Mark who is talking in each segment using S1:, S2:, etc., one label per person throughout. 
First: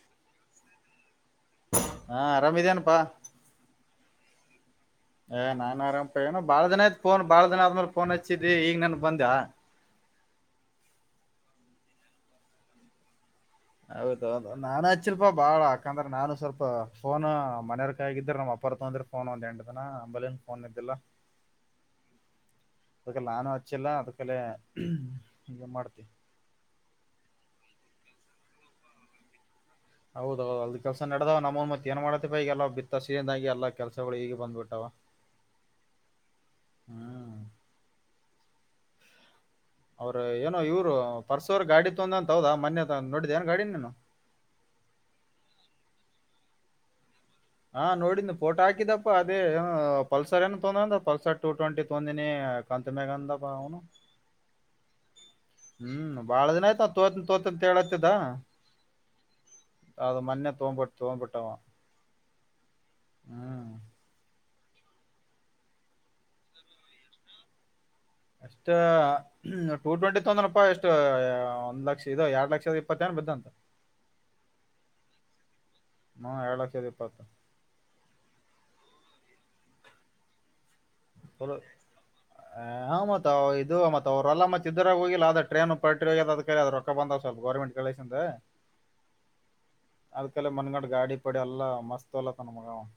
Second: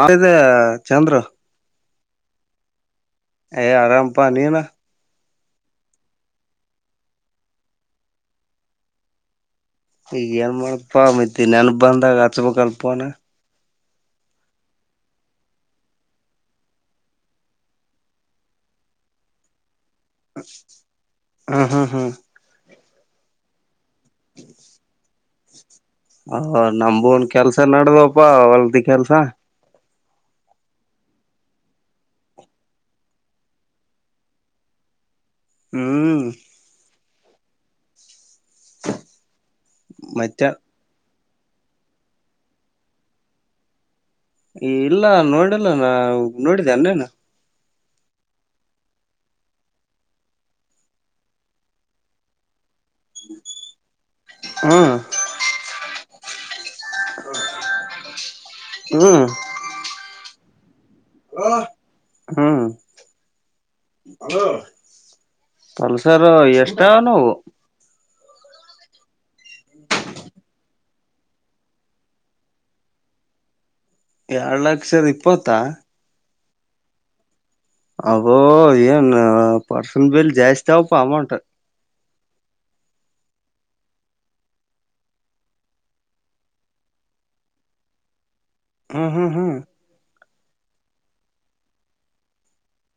S1: ಅದ ಚಂದ್ರ
S2: ಹಾ ಆರಾಮದೇನೇಪಾ
S1: ಎ ಆರಾಮಪಾ ನಿನ
S2: ಏ ನಾನ್ ಆರಾಮಪ್ಪ ಏನು ಬಾಳ ದಿನ ಆಯ್ತ ಫೋನ್ ಬಾಳ ದಿನ ಆದ್ಮೇಲ ಫೋನ್ ಹಚ್ಚಿದಿ ಈಗ ನೆನಪ ಬಂದ
S1: ಈಗ ಏನ್ ಮಾಡಪ ಮತ್ತ ನೆನಪ ಬಂದಾಗ ಹಚ್ಬೇಬೆಕಲ್ಲ ಫೋನ್.
S2: ಹೌದ ಹೌದ ನಾನ ಹಚ್ಚಿಲ್ಪಾ ಬಾಳ ಯಾಕಂದ್ರ ನಾನು ಸ್ವಲ್ಪ ಫೋನ್ ಮನೆಯರ್ಕ ಇದ್ರ ನಮ್ಮ ಅಪ್ಪರ ತ ಫೋನ್ ಒಂದ ಎಂಟದಿನ ಅಂಬಲನ್ ಫೋನ್ ಇದ್ದಿಲ್ಲ
S1: ಹ್ಮ್ ಹ್ಮ್ ಹ್ಮ್
S2: ಕಲೆ ನಾನು ಹಚ್ಚಿಲ್ಲ ಅದಕಲೇ ಏನ್ ಮಾಡ್ತಿ.
S1: ಹ ನಂಬುನು ಕೆಲ್ಸ ನಡದವಪಾ ಹೊಲ್ದ ಕೆಲ್ಸ
S2: ಹೌದೋ ಹೊಲ್ದ ಕೆಲ್ಸ ನಡದವ ನಮ್ಮೂ ಮತ್ತ ಏನ್ ಮಾಡತಿಪಾ ಈಗಲ್ಲ ಬಿತ್ತ ಸಿದಾಗಿ ಎಲ್ಲ ಕೆಲಸಗಳು ಈಗ ಬಂದ ಬಿಟ್ಟವ. [inaudible]
S1: ಹ್ಮ
S2: ಹ್ಮ ಅವರ
S1: ಮತ್ತೆ
S2: ಏನೋ ಇವ್ರು ಪರ್ಸವರು ಗಾಡಿ ತೊಂದ ಅಂತ ಹೌದಾ ಮನ್ನೆ ಅದ ನೋಡಿದೆನ್ ಗಾಡಿ ನೀನು
S1: ಇಲ್ಲ ನೋಡಿಲ್ಲ ನಾ ನೋಡಿದನ ನಿನ
S2: ಹಾ ನೋಡಿದ್ನಿ ಫೋಟೋ ಹಾಕಿದಪ್ಪಾ ಅದೇ ಅ ಪಲ್ಸರ್ ಏನ ತೊಂದ ಪಲ್ಸರ್ ಟು ಟ್ವೆಂಟಿ ತೊಂದಿನಿ ಅಂತ ಮೆಗಂದಪ್ಪ ಅವನು
S1: ಹ್ಮ್
S2: ಹ್ಮ ಬಾಳ ದಿನ ಆಯ್ತ ಅ ತುತೋನ ತುತೋನ ಅಂತ ಹೇಳತಿದ
S1: ಹ್ಮ್
S2: ಅದ ಮೊನ್ನೆ ತೊಂಬಿಟ್ಟ.
S1: ಆ ಹ್ಮು
S2: ಹ್ಮ್
S1: ಹಲೊ ಹಲೊ ಸರು ಎಷ್ಟ ನವು.
S2: ಅಷ್ಟೇ. ಹ್ಮ್ ಟು ಟ್ವೆಂಟಿ ತಂದನಪ್ಪಾ ಎಷ್ಟು ಒಂದ್ ಲಕ್ಷ ಇದೋ ಎರಡ್ ಲಕ್ಷದ ಇಪ್ಪತ್ತೇನ ಬಿದ್ದಂತೆ.
S1: ಎರಡು ಲಕ್ಷದ್ ಇಪ್ಪತ್ತಾ.
S2: ಹ್ಮ್ ಎರಡ್ ಲಕ್ಷದ್ ಇಪ್ಪತು.
S1: ಅಬೋ ಏನ್ ಪರ್ಸನ್ ಬಿಲ್ ಜಾಸ್ತಿ ಆವಪ್ಪಾ ಅಮೌಂಟು.
S2: ಹ ಹಾ ಮತ್ ಇದು ಮತ್ ಅವ್ರೆಲ್ಲ ಮತ್ ಇದ್ರಾಗ್ ಹೋಗಿಲ್ಲ ಅದ ಟ್ರೇನ್ ಪ್ರಿ ಹೋಗದ ಕ್ರ ಬಂದಾವ್ ಸಲ್ಪ ಗೌರ್ಮೆಂಟ್ ಕೆಲಸಕ್ಕೆ.
S1: ಹ್ಮ್ ಹ್ಮ್ ಹ್ಮ್
S2: ಅದ್ಕಲೆ ಮನ್ಗಂಡ ಗಾಡಿ ಪಡಿ ಎಲ್ಲ ಮಸ್ತ್ [unintelligible] ನನ್ ಮಗ ಅವ್ನು.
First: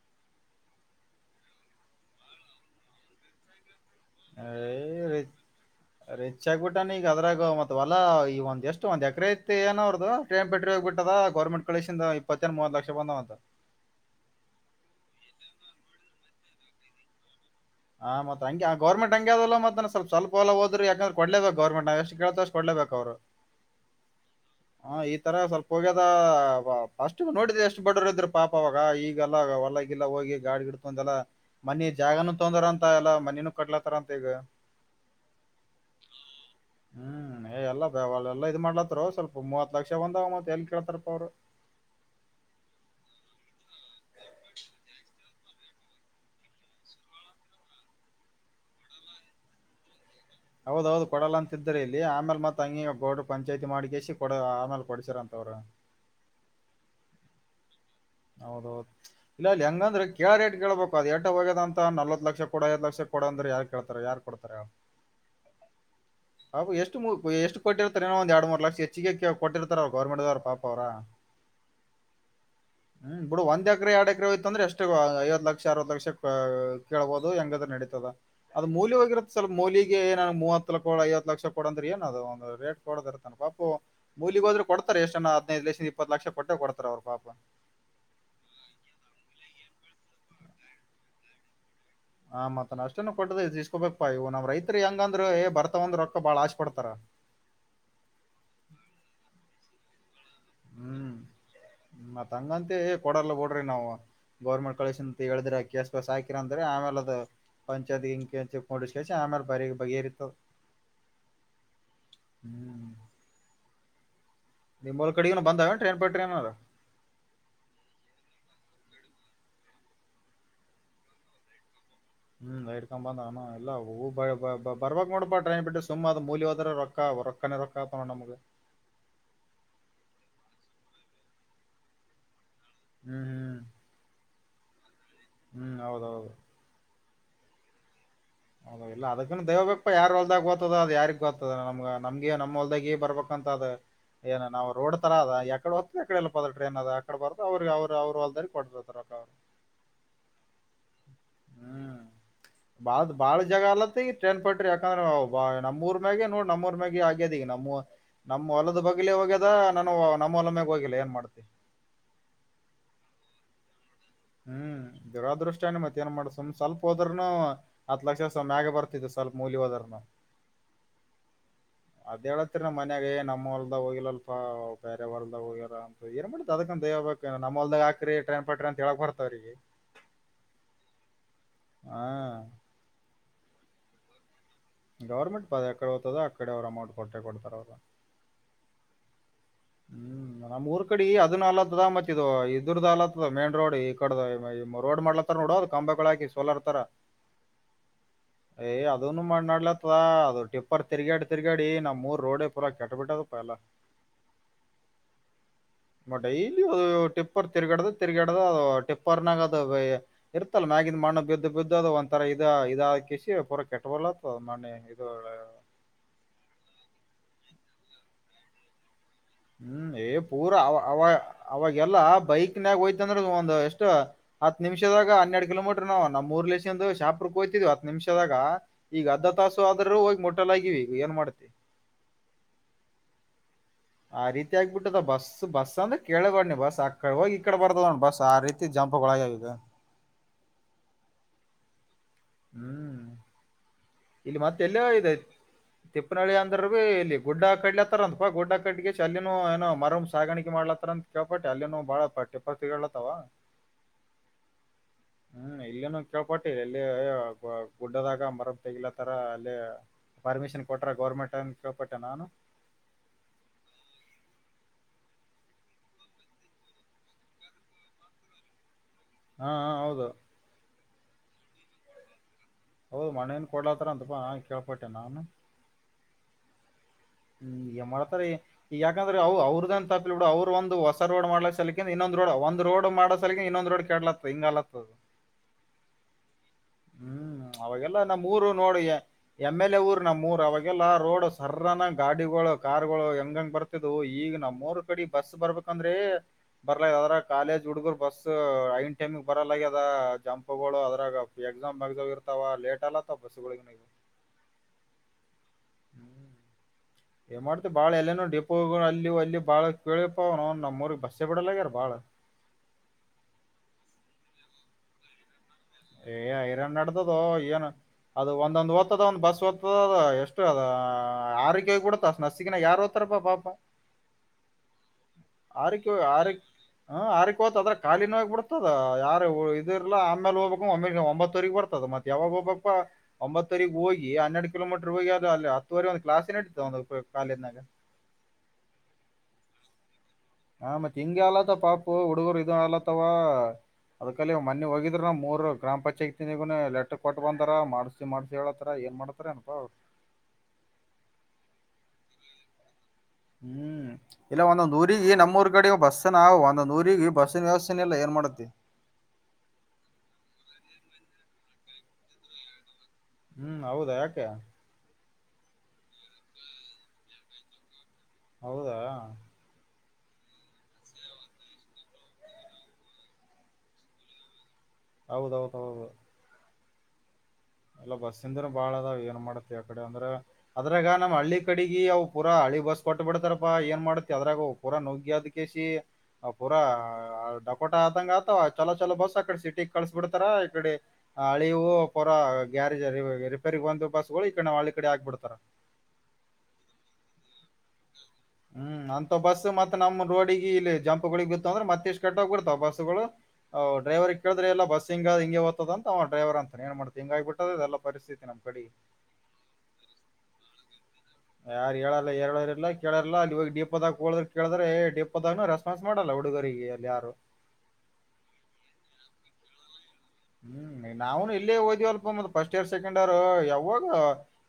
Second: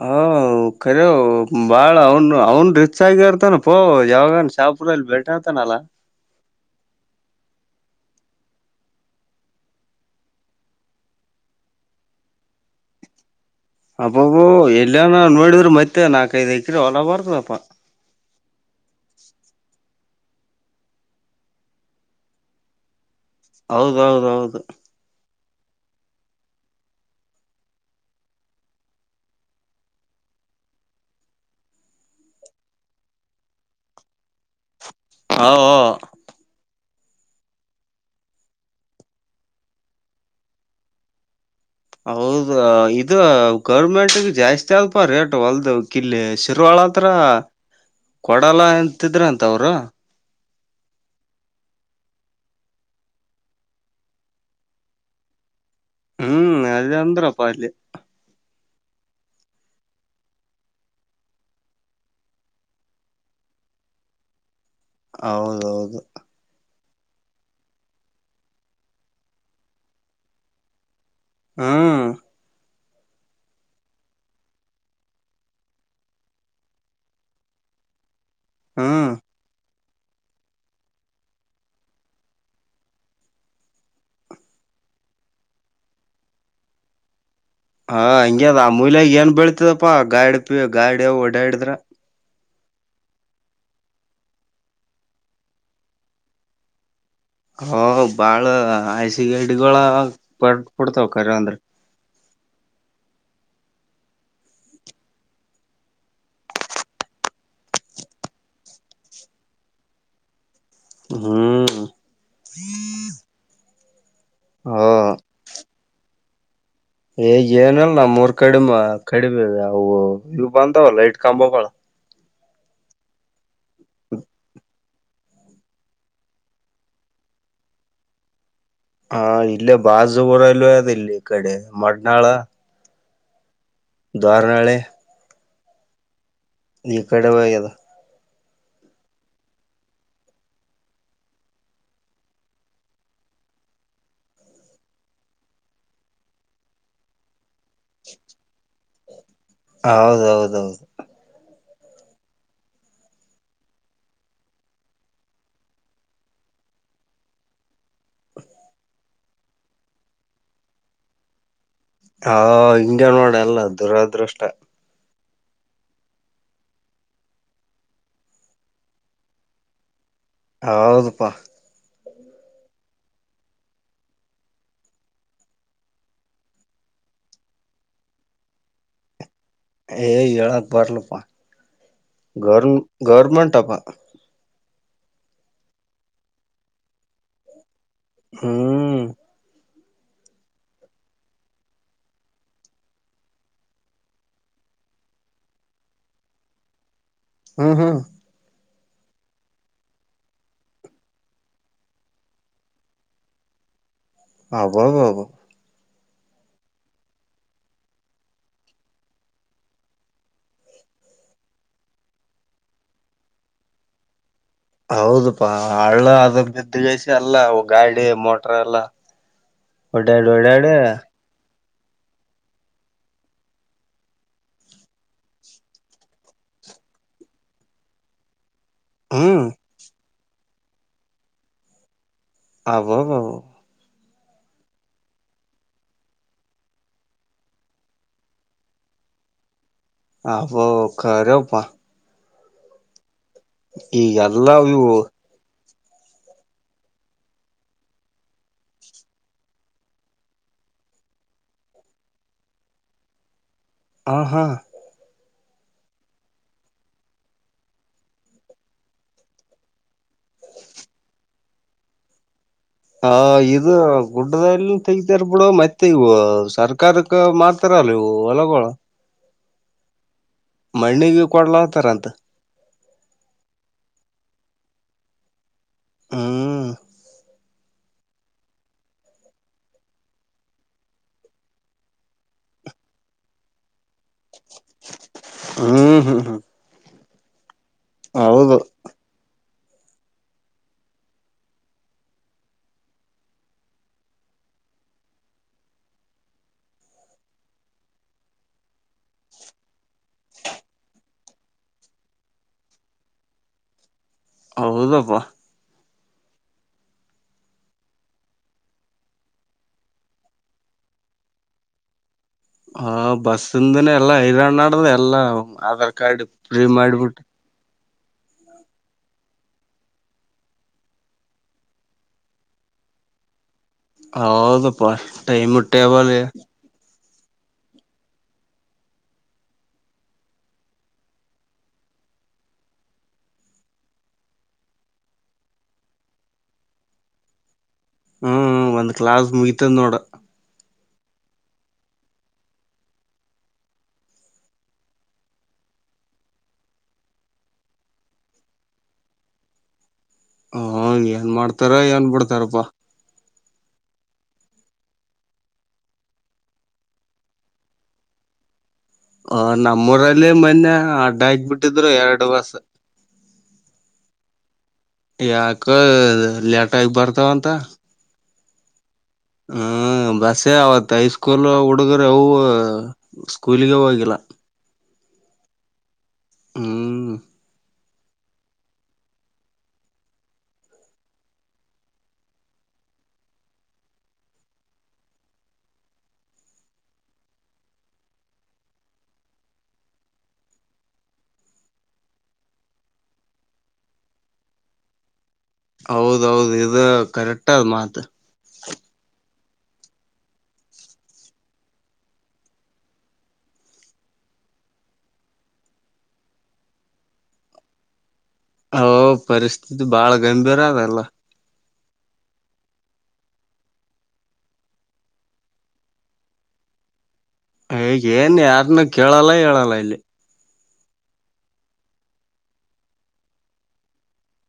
S1: ಹ ಖರೆ ಬಾಳ ಅವನು ಅವನ್ ರಿಚ್ ಆಗ್ಯರ್ತಾನಪ್ಪೋ.
S2: ಅವ
S1: ಯಾವಾಗನ ಶಾಪುರ್ ದಲ್
S2: ಏ
S1: ಬೆಟ್ಟ ಅತನಲ್ಲ.
S2: ರಿಚ್ ಆಗ್ಬಿಟ್ಟಾನ ಈಗ ಅದ್ರಾಗ ಮತ್ ಹೊಲಾ ಈಗ ಒಂದ್ ಎಷ್ಟು ಒಂದ್ ಎಕ್ರೆ ಐತ್ತು ಏನ ಅವಾರ್ದು. ಟ್ರ ಹೋಗ ಬಿಟ್ಟದ ಗೌರ್ಮಂಟ್ ಕಳಿಸಿಂದ ಇಪ್ಪತ್ತನ್ ಮೂವತ್ ಲಕ್ಷ ಬಂದದ್ ಅಂತ.
S1: ಅಬೊಬೊ ಎಲ್ಲನ ನೋಡಿದ್ರೆ ಮತ್ತೆ ನಾಕೈದು ಎಕ್ರಿ ಹೊಲಾ ಬರ್ತದಪ್ಪಾ.
S2: ಹಾ ಮತ್ ಹಂಗೆ ಆ ಗರ್ಮಂಟ್ ಹಂಗ್ಯದಲ್ಲ ಮತ್ತ ಸ್ವಲ್ ಸ್ವಲ್ಪ ಹೊದ್ರಿ ಯಕಂದ್ರ ಕೊಡ್ಲೆ ಬೇಕ್ ಗೌರ್ಮೆಂಟ್ ನಾಗ ಎಷ್ಟ್ ಕೇಳ್ತರ ಅಷ್ಟ್ ಕೊಡ್ಲೆ ಬೇಕ್ ಅವ್ರು. [inaudible]
S1: ಹೌದೌದೌದು.
S2: ಹ ಈ ತರ ಸ್ವಲ್ಪ ಹೋಗ್ಯದ ಫಸ್ಟ್ ನೋಡಿದ ಎಷ್ಟು ಬಡವರು ಇದ್ರ ಪಾಪ ಅವಾಗ ಈಗೆಲ್ಲ ಹೊಲ ಇಲ್ಲ ಹೋಗಿ ಗಾಡಿ ಇಡ್ಕೊಂದಲ್ಲ ಮನಿ ಜಾಗನು ತೊಂದ್ರ ಅಂತ ಎಲ್ಲ ಮನಿನು ಕಟ್ಲತಾರ ಅಂತ ಈಗ.
S1: ಅ ವೊ.
S2: ಹ [unintelligible] ಹ್ಮ್ ಏ ಎಲ್ಲ ಬ ಎಲ್ಲ ಇದ್ [unintelligible] ಮಾಡ್ಲತ್ತರು ಸ್ವಲ್ಪ ಮೂವತ್ ಲಕ್ಷ ಒಂದ ಮೂತ್ ಎಲ್ ಕೇಳ್ತಾರಪ್ಪ ಅವ್ರು.
S1: ಹೌದ ಇದು ಗೌರ್ಮೆಂಟ್ ಜಾಸ್ತಿ ಆದಪಾ ರೇಟ್ ಹೊಲ್ದ ಕಿಲ್ಲಿ ಶೀರ್ವಾಳ. ಹತ್ರ ಕೊಡಲ್ಲ ಅಂತಿದ್ರಂತ ಅವ್ರು.
S2: ಹೌದೌದು ಕೊಡಲ್ಲ ಅಂತಿದ್ರಿಲ್ಲಿ ಇಲ್ಲಿ ಆಮೇಲ್ ಮತ್ ಅಂಗೆ ಗೌಡ್ರು ಪಂಚಾಯ್ತಿ ಮಾಡ್ಸ್ ಆಮೇಲ್ ಕೊಡ್ಸರಂತವರು.
S1: ಹ್ಮ್ ಅದೆ ಅಂದ್ರಪ್ಪ ಅಲ್ಲಿ.
S2: ಹೌದೌದು ಇಲ್ಲ ಅಲ್ಲಿ ಹೆಂಗಂದ್ರೆ ಕೇಳ ರೇಟ್ ಕೇಳ್ಬೇಕು ಅದು ಎಟ ಹೋಗ್ಯದಂತ ನಲವತ್ ಲಕ್ಷ ಕೊಡು ಐವತ್ ಲಕ್ಷ ಕೂಡ ಅಂದೆ ಯಾರ್ ಕೇಳ್ತಾರ ಯಾರ್ ಕೊಡ್ತಾರ. [inaudible]
S1: ಹೌದೌದು
S2: ಪಾಪ ಎಷ್ಟು ಎಷ್ಟು ಕೊಟ್ಟಿರ್ತಾರೆ ಏಳು ಒಂದ ಎರಡು ಮೂರು ಲಕ್ಷ ಹೆಚ್ಚಿಗೆ ಕೊಟ್ಟಿರ್ತಾರೆ ಅವ ಗೌರ್ಮೆಂಟ್ ದವ್ರ ಪಾಪ ಅವ್ರ.
S1: ಹ್ಮ್
S2: ಹ್ಮ್ ಬಿಡು ಒಂದ್ ಎಕ್ರೆ ಎರಡ್ ಎಕ್ರೆ ಹೊಯ್ತು ಅಂದ್ರೆ ಎಷ್ಟು ಐವ್ ಲಕ್ಷ ಅರವತ್ ಲಕ್ಷ ಕೇಳ್ಬದು ಹೆಂಗ್ರ ಅಂದ್ರೆ ನಡೀತದೆ. ಅದು
S1: ಹ್ಮ್
S2: ಮೌಲ್ಯವಾಗಿರೊ. ಸ್ವಲ್ಪ ಮೂಲಿಗೆ ಏನನ್ ಮೂವತ್ ಕೊಡು ಐವತ್ ಲಕ್ಷ ಕೊಡು ಅಂದ್ರೆ ಏನ್ ಅದು ಒಂದು ರೇಟ್ [unintelligible] ಪಾಪು ಕೊಲಿಗ್ ಹೋದ್ರೆ ಕೊಡ್ತಾರೆ ಎಷ್ಟನ ಹದಿನೈದ್ ಲಕ್ಷದಿಂದ ಇಪ್ಪತ್ ಲಕ್ಷ ಕೊಟ್ಟೆ ಕೊಡ್ತಾರೆ ಅವ್ರ ಪಾಪ.
S1: ಹಾ ಹಂಗೆದ ಆ ಮೂಲ್ಯಾಗ ಏನ್ ಬೆಳ್ತದಪ್ಪಾ ಗಾಡಿ ಪಿ ಗಾಡ ಓಡಾಡಿದ್ರ.
S2: ಹಾ ಮತ್ತ ಅಷ್ಟನ್ ಕೊಟ್ಟ್ದೀಸ್ಕೊಬೇಕಪ್ಪಾ ಇವು ನ್ ರೈತ್ರಿ ಹೆಂಗಂದ್ರ ಬರ್ತಾವಂದ್ರ ರಕ್ಕ ಬಾಳ ಆಶೆ ಪಡ್ತಾರ.
S1: ಹ ಬಾಳ ಆಶಿ ಗೆಡಿಗಳ [unintelligible]
S2: ಹ್ಮ್
S1: ಕರ ಅಂದ್ರ
S2: ಮತ್ ಅಂಗಂತ ಎ ಕೊಡಲ್ಲ ಬಿಡ್ರಿ. ಗೌರ್ಮೆಂಟ್ ಕಳಸ ಅಂತ ಹೇಳಿದ್ರ ಕೇಸ್ ಪಿಸ್ ಹಾಕಿರಂದ್ರೆ ಆಮೇಲೆ ಅದು. ಪಂಚಾಯತ್ಗೆ ಇಂಕೆ [unintelligible] ಆಮೇಲ್ ಬಗೆ ಅರಿತದ.
S1: ಹ್ಮ ಹಾ
S2: ಹ್ಮ್
S1: ಹಾ
S2: ನಿಮ್ಮ ಕಡೆಗ ಬಂದಾವ ಟ್ರೈನ್ ಮೇಲೆ ಟ್ರೈನ್
S1: ಈಗ್ ಏನಲ್ಲ ನಮ್ಮ ಊರು ಕಡಿ ಕಡಿಮ ಅವು ಈ ಬಂದವ ಲೈಟ್ ಕಂಬಗಳು
S2: ಹ್ಮ್ ಲೈಟ್ ಕಂಬಗಳು ಎಲ್ಲ ಹಬ ಬರ್ಬೇಕಕ್ ನೋಡಪ ಟ್ರೈಮ ಬಿಟ್ಟುಮ್ಮ ಅದು ಮೂಲಿ ಹದ್ರ ರೊಕ್ಕ ರೊಕ್ಕನ ರೊಕ್ಕತ ನೋ ನಮಗೆ
S1: ಹಾ ಇಲ್ಲ ಬಾಜರಲ್ಲ ಅದ ಇಲ್ಲ ಈ ಕಡೆ ಮಡ್ನಾಳ
S2: ಹ್ಮ್ ಹ್ಮ್
S1: ದ್ವಾರ ನಳೆ
S2: ಹ್ಮ್ ಹೌದೌದು
S1: ಈ ಕಡೆವದು
S2: ಹೌದ ಇಲ್ಲ ಅದಕ್ಕೂ ದಯವ್ಯಪ್ಪ ಯಾರ ಹೊಲ್ದಾಗ ಗೊತ್ತದ ಅ ಯಾರಿಗ್ ಗೊತ್ತದ ನಮ್ಗ ನಮ್ಗೆ ನಮ್ಮ್ ಹೊಲ್ದಾಗೇ ಬರ್ಬೇಕಂತ ಅ ಏನ ನಾವು ರೋಡ್ ತರ ಅದಕಡೆ ಹದ್ ಎಕಡೆ ಎಲ್ಲದ್ರ ಟ್ರೈನ್ ಅದ ಅಕಡೆ ಬರ್ದು ಅವ್ರಿಗೆ ಅವ್ರ ಅವರು ಅಲ್ದ ಕೊಡ ಸ ದರಕಾರ
S1: ಹೌದೌದೌದು
S2: ಹ್ಮ್ ಬಾಳ ಬಾಳ ಜಾಗ ಅಲತ್ತತ್ ಈಗ ಟ್ರೇನ್ ಪಟ್ರಿ ಯಾಕಂದ್ರ ನಮಮ್ಮೂಊರ್ ಮ್ಯೆ ನೋಡ್ ನಮ್ಮ ಊರ್ ಮ್ಯೆ ಆಗ್ಯದ ಈಗ ನಮ್ಮ್ ನಮ್ಮ್ ಹೊಲದ ಬಗ್ಲ ಹೋಗ್ಯದ ನಾನು ನಮ್ಮ ಹೊಲ ಮ್ಯಾಗ ಹೋಗಿಲ್ಲ ಏನ್ ಮಾಡ್ತತಿ
S1: ಹ ಹಿಂಗೆನ್ ನೋಡ ಎಲ್ಲ ದುರದೃಷ್ಟ
S2: ಹ್ಮ್ ದುರಾದೃಷ್ಟಾನ ಮತ್ತ ಏನ್ ಮಾಡ್ ಸುಮ್ ಸ್ವಲ್ಪ ಹೋದ್ರನು ಹತ್ ಲಕ್ಷ ಸ ಮ್ಯಾಗ ಬರ್ತಿದ್ದತ್ತು ಸ್ವಲ್ಪ ಮೂಲ್ ಹೋದರ್ನ
S1: ಹೌದಪ್ಪಾ
S2: [inaudible] ಅದ್ ಹೇಳತ್ತರಿ ನಮ್ಮ ಮನ್ಯಾಗೇ ನಮ್ಮ ಹೊರ್ದ ಹೋಗಿಲ್ಲಲ್ಪ ಬೇರೆವರ್ಲ್ದ ಹೋಗಿರ ಅಂತ ಏನ್ ಮಾಡತ ಅದಕಂದ ದಯ ಬ ನಮ್ಮಲ್ದ ಹಾಕಿ ಟ್ರನ್ ಪಟ್ರ ಅಂತ ಹೇಳಕ್ ಬರುತ್ತೆ ಅವರಿಗೆ
S1: ಏಯ್ ಹೇಳಕ್ಕೆ ಬರ್ಲಿಪ್ಪ
S2: ಹಾ
S1: ಗರ್ ಗರ್ಮೆಂಟಾಪ್ಪ
S2: ಗೌರ್ಮೆಂಟ್ ಪದ ಎಕಡೆ ಹ್ದ ಅಡೆ ಅವರು ಅಮೌಂಟ್ ಕೊಟ್ಟೇ ಕೊಡ್ತಾರೆ ಅವರು
S1: ಹ್ಮ್
S2: ಹ್ಮ್ ನಮ್ ಊರ್ ಕಡೆ ಅದನ್ ಅಲತ್ತದ ಮತ್ತ ಇದು ಇದರ್ದು ಅಲತ್ತದ ಮೇನ್ ರೋಡ್ ಈ ಕಡ ರೋಡ್ ಮಾಡ್ಲತ್ತ ನೋಡೋದು ಕಂಬಗಳ ಹಾಕಿ ಸೋಲರ್ ತರ
S1: ಹ್ಮ್ ಹ್ಮ
S2: ಯ್ ಅದನು ಮಾಡನಾಡ್ಲತ್ತ ಅದು ಟಿಪ್ಪರ್ ತಿರ್ಗಾಡಿ ತಿರ್ಗಾಡಿ ನಮ್ಮೂರ್ ರೋಡ್ ಪುಾರ ಕಟಬೇಟ್ಟಾ ತಪ್ಪ ಎಲ್ಲ
S1: ಅಬ್ಬಬ್ಬಾ
S2: ಡೈಲಿ ಅದು ಟಿಪ್ಪರ್ ತಿರ್ಗಡ್ದ ತಿರ್ಗಾಡ್ದ ಅದು ಟಿಪ್ಪರ್ನಾಗ ಅದು ಇರ್ತಲ್ಲ ಮ್ಯಾಗಿ ಮಣ್ಣು ಬಿದ್ದ ಬಿದ್ದದು ಒಂದಥರ ಇದ ಇದಕಿಸಿ ಪೂರ ಕೆಟ್ಟಬಲತ್ತ ಮಣ್ಣೆ ಇದು
S1: ಹೌದಪಾ ಹಳ್ಳ ಅದ ಬಿದ್ದಗಿಸಿ ಅಲ್ಲ ಗಾಡಿ ಮೋಟ್ರ ಎಲ್ಲಾ
S2: ಹ್ಮ್ ಏ ಪೂರಾ ಅವ ಅವ ಅವಾಗೆಲ್ಲ ಬೈಕ್ನ್ಯಾಗ ಹೋಯ್ತಂದ್ರ ಒಂದು ಎಷ್ಟ ಹತ್ ನಿಮಿಷದಾಗ ಹನ್ನೆರಡು ಕಿಲೋಮೀಟರ್ ನಾವು ನಮ್ಮ್ ಊರ್ ಲಸಂದು ಶಾಪುಕ್ಕೆ ಹೋದ್ವಿ ಹತ್ ನಿಮಿಷದಾಗ ಈಗ ಅರ್ಧ
S1: ಹ್ಮ್
S2: ತಾಸು ಆದ್ರರುೂ ಹೋಗಿ ಮೊಟ್ಟೆ ಆಗಿವಿ ಈಗ ಏನ್ ಮಾಡ್ತಿ
S1: ಅಬ್ಬಬ್ಬಾ
S2: ಆ ರೀತಿ ಆಗ್ಬ ಬಿಟ್ಟದ ಬಸ್ ಬಸ್ ಅಂದ್ರ ಕೇಳಗೋಡ್ ಬಸ್ ಆಕಡೆ ಹೋಗಿ ಈ ಕಡೆ ಬರ್ತದ ಬಸ್ ಆ ರೀತಿ ಜಂಪ್ ಒಳಗ ಆದೆ
S1: ಓ ಖರೆ ಅಪ್ಪ.
S2: ಹ್ಮ್ ಇಲ್ಲಿ
S1: ಈಗೆಲ್ಲ
S2: ಮತ್ತೆ ಎಲ್ಲೊ
S1: ಇವು
S2: ಇದೆ ತಿಪ್ಪನಳ್ಳಿ ಅಂದ್ರ ಭೀ ಇಲ್ಲಿ ಗುಡ್ಡ ಕಡ್ಲತ್ತಾರ ಅಂತಪಾ ಗುಡ್ಡ ಕಡ್ಗೆ ಚಲನ ಏನೋ ಮರ್ ಸಾಗಾಣಿಕೆ ಮಾಡ್ಲತ್ತಾರಂತ. ಕೇಲ್ಪಟ್ಟೆ ಅಲ್ಲಿನೂ ಬಾಳ ಪಟ್ಟ್ಯ ಪತಿಲತ್ತವ.
S1: ಹಾ ಹಾ
S2: ಹ್ಮ್ ಇಲ್ಲೇನ ಕೇಳ್ಪಟ್ಟಿ ಎಲ್ಲಿ ಗುಡ್ಡದಾಗ ಮರ ತೆಗಿಲತರ ಅಲ್ಲಿ ಪರ್ಮಿಷನ್ ಕೊಟ್ರ ಗೌರ್ಮೆಂಟ್ ಅಂತ ಕೇಳ್ಪಟ್ಟೆ ನಾನು.
S1: ಹ ಇದು ಗುಡ್ಡಲ್ಲ ತೆಗತರ್ ಬಿಡು ಮತ್ತೆ ಇವ ಸರ್ಕಾರಕ್ಕೆ ಮಾತ್ರ ಅಲ್ಲವು ಹೊಲಗೋಳ.
S2: ಹಾ ಹಾ ಹೌದು.
S1: ಮಣ್ಣಿ ಕೊಡ್ಲಾಂತಾರಂತ.
S2: ಹೌದು ಮಣ್ಣೇನ್ ಕೊಡ್ಲತ್ತರ ಅಂತಪ್ಪಾ ಕೇಳ್ಪಟ್ಟೆ ನಾನು.
S1: ಹ್ಮ್
S2: ಹ್ಮ್ ಮಾಡತೇರಿ. ಈಗ ಯಾಕಂದ್ರೆ ಅವವು ಅವ್ರದನ್ ತಪ್ಪಿಲ ಬಿಡ ಅವ್ರರು ಒಂದ ಹೊಸ ರೋಡ್ ಮಾಡ್ಕ್ ಸಲಕಂದ ಇನ್ನೊಂದ್ ರೋಡ್ ಒಂದ ರೋಡ್ ಮಾಡ ಸಾಲೆಕಿಂದ ಇನ್ನೊಂದ ರೋಡ್ಡ ಕೇಡ್ಲಾತದು ಹಿಂಗಲತ್ತದು.
S1: ಹ್ಮ್ ಹ್ಮ್ ಹ್ಮ್
S2: ಹ್ಮ್ ಅವಾಗೆಲ್ಲ ನಮ್ಮ್ ಊರು
S1: ಹೌದು
S2: ನೋಡಿಗೆ ಎಮ್ ಎಲ್ ಎ ಊರ್ ನಮ್ಮ್ ಊರ್ ಅವಾಗೆಲ್ಲಾ ರೋಡ್ ಸರನ ಗಾಡಿಗಳು ಕಾರ್ ಗಳು ಹೆಂಗಂಗ್ ಬರ ತಿದ್ದುವು ಈಗ ನಮ್ಮೂರ್ ಕಡೆ ಬಸ್ ಬರ್ಬೇಕಂದ್ರೆ ಬರ್ಲ ಆಗ್ಯಾವ ಅದ್ರಗ ಕಾಲೇಜ್ ಹುಡ್ಗರು ಬಸ್ ಐನ್ ಟೈಮಿಗೆ ಬರಲ್ಲಗ ಅದ ಜಂಪ್ಗಳು ಅದ್ರಾಗ ಎಕ್ಸಾಮ್ಕ್ಸಾಮ್ ಮುಗ್ಧಗಿರ್ತಾವ ಲೇಟ್ ಅಲತ್ತವ ಬಸ್ಗಳಿಗೆ.
S1: ಹೌದಪ್ಪ.
S2: ಹ್ಮ್ ಏನ್ ಮಾಡ್ತಿ ಬಾಳ ಎಲ್ಲೇನೋ ಡೆಪೋಗಳು ಅಲ್ಲಿ ಅಲ್ಲಿ ಬಾಳ ಕೇಳಿಪ ನ ನಮ್ಮೂಊರಿಗೆಗ್ ಬಸ್ಸೆ ಬಿಡಲ್ಲ ಆಗ್ಯಾರ ಬಾಳ.
S1: ಹ ಬಸ್ಂದನ ಎಲ್ಲಾ ಹೈರಾಣನಾಡ್ದ ಎಲ್ಲ
S2: ಏ ಐರಣ್ಣ ನಡದುದೊ ಏನ್. ಅದು ಒಂದೊಂದ ಹೊತ್ತಾದ ಒಂದು ಬಸ್ ಹೊತ್ತುದ ಎಷ್ಟು ಅದ ಆರೂಕ್ಕೆ ಬಿಡ್ತುದು ನಸಕಿನಾಗ ಯಾರ ಗೊತ್ತಾರಪ್ಪ ಪಾಪ. [inaudible]
S1: ಹಾದಪ್ಪ ಟೈಮ್ ಟೇಬಲ್.
S2: ಹ್ಮ ಆರಿಕೋತದ ಖಾಲಿನ ಆಗ ಬಿಡ್ತದ ಯಾರ ಇದ ಇರ್ಲಾ ಆಮೇಲೆ ಹೋಗ ಒಂಬತ್ತವರೆರಿಗೆ ಬರ್ತದ ಮತ್ತತ್ ಯಾವಾಗ ಹೋಗಬೇಕೆಪ್ಪ. ಒಂಬತ್ತುವರೆಗ ಹೋಗಿ ಹನ್ನೆಡು ಕಿಲೋಮೀಟರ್ ಹೋಗಿ ಆದ್ರೆ ಅಲ್ಲಿ ಹತ್ತುವರೆ ಒಂದು ಕ್ಲಾಸೇ ನಡತದೆ ಒಂದು ಕಾಲೇಜ್ನಾಗ.
S1: ಹ್ಮ್ ಒಂದ್ ಕ್ಲಾಸ್ ಮುಗಿತದ್ ನೋಡ.
S2: ಹಾ ಮತ್ತ ಹಿಂಗೆ ಅಗಲತಾವ ಪಾಪು ಹಡುಗರು ಇದು ಆಲಾತವಾ. ಅದಕಲ್ಲಿ ಮೊನ್ನೆ ಹೋಗಿದ್ರ ಮೂರು ಗ್ರಾಮ ಪಂಚಾಯತಿನಗು ಲೆಟರ್ ಕೊಟ್ಟ ಬಂತಾರ ಮಾಡ್ಸಿ ಮಾಡ್ಸಿ ಹೇಳತಾರ ಏನ್ ಮಾಡತಾ [unintelligible] ಪ್ಪ.
S1: ಹಾ ಏನ್ ಮಾಡ್ತಾರ ಏನ್ ಬಿಡ್ತಾರಪ್ಪಾ.
S2: ಹ್ಮ್ ಇಲ್ಲ ಒಂದೊಂದ್ ಊರಿಗ ನಮ್ಮೂರ್ ಕಡೆ ಬಸ್ಸನ ಒಂದೊಂದ ಊರಿಗಿ ಬಸ್ಸ ವೆವಸ್ಥೆನೆ ಇಲ್ಲ ಏನ್ ಮಾಡತ್ತಿ.
S1: ಆ ನಮ್ಮೂರಲ್ಲಿ ಮೊನ್ನೆ ಅಡ್ಡ ಆಗ್ಬಿಟ್ಟಿದ್ರು ಎರಡು ಬಸ.
S2: ಹ್ಮ್ ಹೌದಾ ಯಾಕೆ.
S1: ಯಾಕೆ ಲೇಟಾಗಿ ಬರ್ತಾವಂತ.
S2: ಹೌದಾ.
S1: ಹ್ಮ ಬಸ್ಸೇ ಅವತ್ ಹೈ ಸ್ಕೂಲ್ ಹುಡುಗ್ರ ಅವ ಸ್ಕೂಲ್ಗ ಹೋಗಿಲ್ಲ.
S2: ಹೌದೌದೌದು
S1: ಹ್ಮ್
S2: ಎಲ್ಲೋ ಬಸ್ಸಿಂದ್ರ ಬಾಳ ಅದಾವ ಏನ್ ಮಾಡತಿಯ ಬಿಡೂ ಅಂದ್ರೆ ಅದ್ರಾಗ ನಮ್ ಹಳ್ಳಿ ಕಡಿಗಿ ಅವು ಪೂರ ಹಳ್ಳಿ ಬಸ್ ಕೊಟ್ಟು ಬಿಡ್ತಾರಪ್ಪಾ ಏನ್ ಮಾಡ್ತಿಯ ಅದ್ರಾಗ. ಪೂರಾ ನೋಗಿ ಅದಕ್ಕೆಸಿ ಆ ಪೂರ ಡಕೋಟ ಆದಂಗ ಆತವ ಚಲೋ ಚಲೋ ಬಸ್ ಅಕಡೆ ಸಿಟಿ ಕಳ್ಸ್ ಬಿಡ್ತಾರ ಇಕಡೆ ಹಳಿವು ಪೂರಾ ಗ್ಯಾರೇಜ್ ರಿಪೇರಿ ಬಂದು ಬಸ್ಗಳು ಈ ಕಡೆ ಹಳ್ಳಿ ಕಡೆ ಆಗ್ಬಿಡ್ತಾರ.
S1: ಹೌದೌದು ಇದು ಕರೆಕ್ಟ್ ಅದ ಮಾತ್
S2: ಹ್ಮ್ ಅಂತ ಬಸ್ ಮತ್ತ್ ನಮ್ ರೋಡಿಗೆ ಇಲ್ಲಿ ಜಂಪ್ಗಳಿಗೆ ಬಿತ್ತು ಅಂದ್ರೆ ಮತ್ತ್ ಇಷ್ಟ್ ಕೆಟ್ಟೋಗ್ ಬಿಡ್ತಾವ ಬಸ್ಸುಗಳು ಅವ್ ಡೈವರಿಗೆ ಕೇಳಿದ್ರೆ ಇಲ್ಲ ಬಸ್ ಹಿಂಗ್ ಹಿಂಗೆ ಹೋತ್ತದ ಅ ಅವ ಡೈವರ್ ಅಂತ ಏನ್ ಮಾಡ್ತೀಯ ಹಿಂಗ್ ಆಗ ಬಿಟ್ಟು ಅದೇಲಾ [unintelligible]
S1: ಓ ಪರಿಸ್ಥಿತಿ ಬಾಳ ಗಂಭೀರ ಅದೆಲ್ಲಾ.
S2: ಯಾರ ಹೇಳಲ್ಲ ಹೇರಳ್ ಎಲ್ಲಾ ಕೇಳಲ್ಲ ಇವಾಗ ಡಿಪೋದಾಗ ಹುಡುಗರು ಕೇಳಿದ್ರೆ ಡಿಪೋದಾಗನೂ ರೆಸ್ಪಾನ್ಸ್ ಮಾಡಲ್ಲ ಹುಡುಗರಿಗೆ ಅಲ್ಲಿ ಯಾರು.
S1: ಈಗ ಏನ್ ಯಾರನ್ನ ಕೇಳಲ್ಲ ಹೇಳಲ್ಲ ಇಲ್ಲಿ.
S2: ಹ್ಮ್ ನಾವೇನು ಇಲ್ಲೇ ಹೋದ್ದಿವಲ್ಪ ಮತ್ತ್ ಫಸ್ಟ್ ಇಯರ್ ಸೆಕೆಂಡ್ ಇಯರ್ ಯಾವಾಗ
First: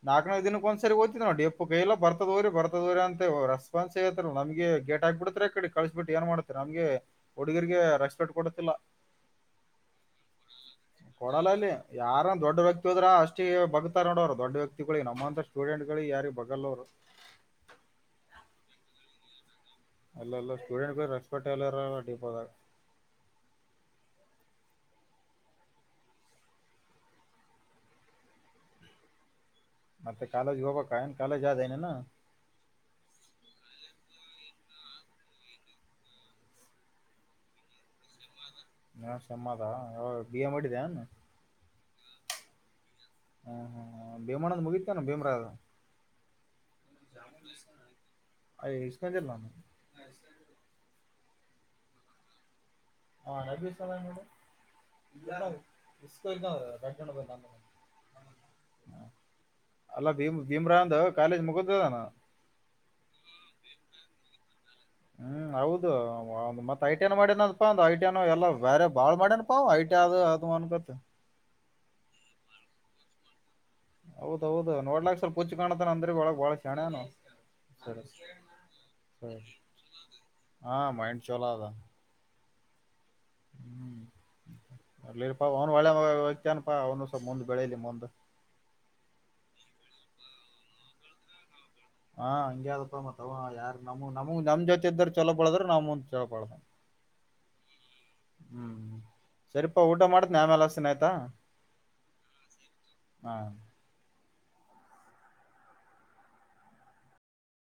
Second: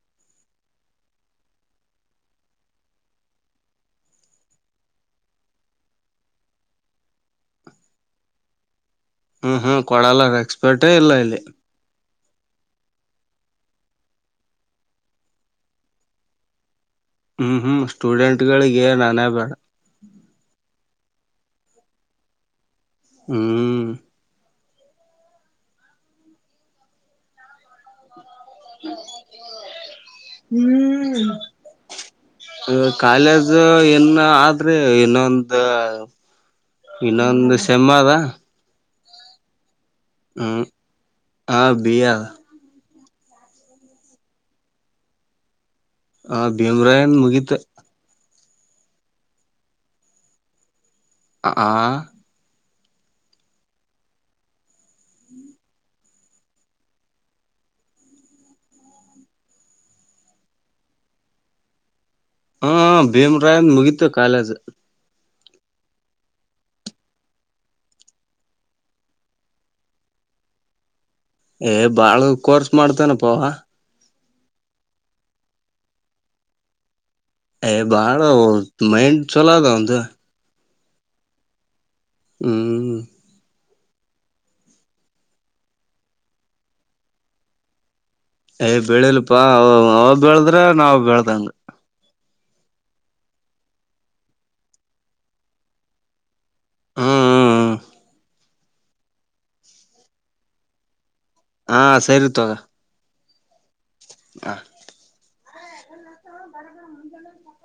S2: ನಾಕನೇ ದಿನಕ್ಕೆ ಒಂದು ಸರಿ ನೋಡಿ ಎಪ್ಪ ಕೈ ಎ ಬರ್ದತ್ ಹೋಗರಿ ಬರ್ ರ ಅಂತ ರೆಪಾನ್ಸ್ ತ್ ನಮಗೆ ಗೇಟ್ ಆಗ್ಬಿಡ್ರೆ ಕಡೆ ಕಳ್ಸ ಬಿಟ್ಟ ಏನ್ ಮಾಡ್ತಾರೆ ನಮಗೆ. ಹುಡುಗಿರಿಗೆ ರೆಸ್ಪೆಕ್ಟ್ ಕೊಡತಿಲ್ಲ
S1: ಹ್ಮ್ ಹ್ಮ್ ಕೊಡಲ್ಲಾ ರೇಸ್ಪೆಟೆ ಇಲ್ಲ ಇಲ್ಲಿ
S2: ಕೊಡಲ್ಲ ಅಲ್ಲಿ ಯಾರ ದೊಡ್ಡ ವ್ಯಕ್ತಿ ಹೋದ್ರೆ ಅಷ್ಟೇ ಬಗ್ತಾರ ನೋಡವರು ದೊಡ್ಡ ವ್ಯಕ್ತಿಗಳ ನಮ್ಮಂತ ಸ್ಟೂಡೆಂಟ್ ಗಳು ಯಾರಿಗೆ ಬಗಲ್ಲ ನಾವು.
S1: ಹ್ಮ್ ಹ್ಮ್ ಸ್ಟೂಡೆಂಟ್ಗಳಿಗೆ ಏನ್ ಹಣೆಬರ.
S2: ಅಲ್ಲೆಲ್ಲ ಸ್ಟೂಡೆಂಟ್ಗಳು ರೇಸ್ಪಟ್ಟೆ ಇಲ್ಲ ಇರಲ್ಲ ಡಿಪೋದಾಗ
S1: ಹ್ಮ್ [unintelligible]
S2: ಮತ್ತೆ ಕಾಲೇಜ್ ಹೋಗ್ಬೇಕ ಏನ್ ಕಾಲೇಜ್ ಆದೇನೆನೋ
S1: ಹ ಕಾಲೇಜ್ ಏನ್ ಆದ್ರೆ ಇನ್ನೊಂದು ಇನ್ನೊಂದು ಸೇಮ್ ಅದ
S2: ಹಾ ಸೇಮ್ ಆದ ಬಿಎ
S1: ಹ್ಮ್
S2: ಮಾಡಿದ್ದೇನ್
S1: ಆ ಬಿಎ
S2: ಹಾ ಹಾ ಬಿಎ ಮಾಡೋದು ಮುಗಿತೇನೋ ಭೀಮ್ರದೂ.
S1: ಹ ಭೀಮರಾಯನ್ದೂ ಮುಗೀತು.
S2: ಅ ಎಷ್ಟು ತಗ್ದೀನ್ ಅವನ್
S1: ಆ
S2: ಹಾಂ ನಬೀ ಸಲ ಮೇಡ್ ಯಾರು ರಟ ಬ ನ [unintelligible] ಹ ಅಲ್ಲ ಭೀಮ್ ಭೀಮ್ರಾಂದ್ ಕಾಲೇಜ್ ಮುಗುದಿದಾನು
S1: ಹಾ ಭೀಮ್ರಾಯಂದ್ ಮುಗಿತೂ ಕಾಲೇಜು.
S2: ಹ್ಮ್ ಹೌದು ಒ ಮತ್ ಐಟಿ ಮಾಡೇನಪ್ಪ ಅಂದ ಐಟಿ ಎಲ್ಲಾ ಬೇರೆ ಬಾಳ್ ಮಾಡ್ಯನ್ ಹ ಐಟಿ ಆದು ಅದು ಅನ್ ಗೊತ್
S1: ಏ ಬಾಳು ಕೋರ್ಸ್ ಮಾಡ್ತೇನಪ್ಪ.
S2: ಹೌದೌದ್ ನೋಡ್ಲಾಕ್ ಸ್ವಲ್ಪ ಹಚ್ಚು ಕಾಣತನ ಅಂದ್ರೆ ಒಳ ಬಾಳ ಶರಣನು
S1: ಅ ಬಾಳ ಮೈಂಡ್ ಚಲೋದ ಅವನದೂ
S2: ಹ ಮೈಂಡ್ ಚಲೋ ಅದ
S1: ಹ್ಮ್
S2: ಹ್ಮ್ ಅರ್ಲಿಪಾ ಅವ್ನು ಒಳೆ ಮ ಹೋಗ್ತಾನಪಾ ಅವನು ಸ ಮುಂದ್ ಬೆಳಿಲಿ ಮುಂದ್ [unintelligible]
S1: ಯ್ ಬೆಳಿಲ್ಪಾ ಅವ ಬೆಳದ್ರ ನಾವು ಬೆಳ್ದಂಗ.
S2: ಹಾ ಹಂಗದಪ್ಪ ಮವ ಯಾರ ನಮ ನಮಗ್ ನಮ್ ಜೊತೆ ಇದ್ದರು ಚಲೋ ಬಳದ್ರ ನಮ ಚಲ ಬಳ.
S1: ಹ್ಮ್ ಹ್ಮ್ ಹ್ಮ್.
S2: ಹ್ಮ್ ಸರಿಪಾ ಊಟ ಮಾಡತ್ನ ಆಮ್ಯಲೆ ಹಸಿತಿನಿ ಆಯ್ತಾ.
S1: ಹಾ ಸರಿ ತೂಗೂ.
S2: ಹಾ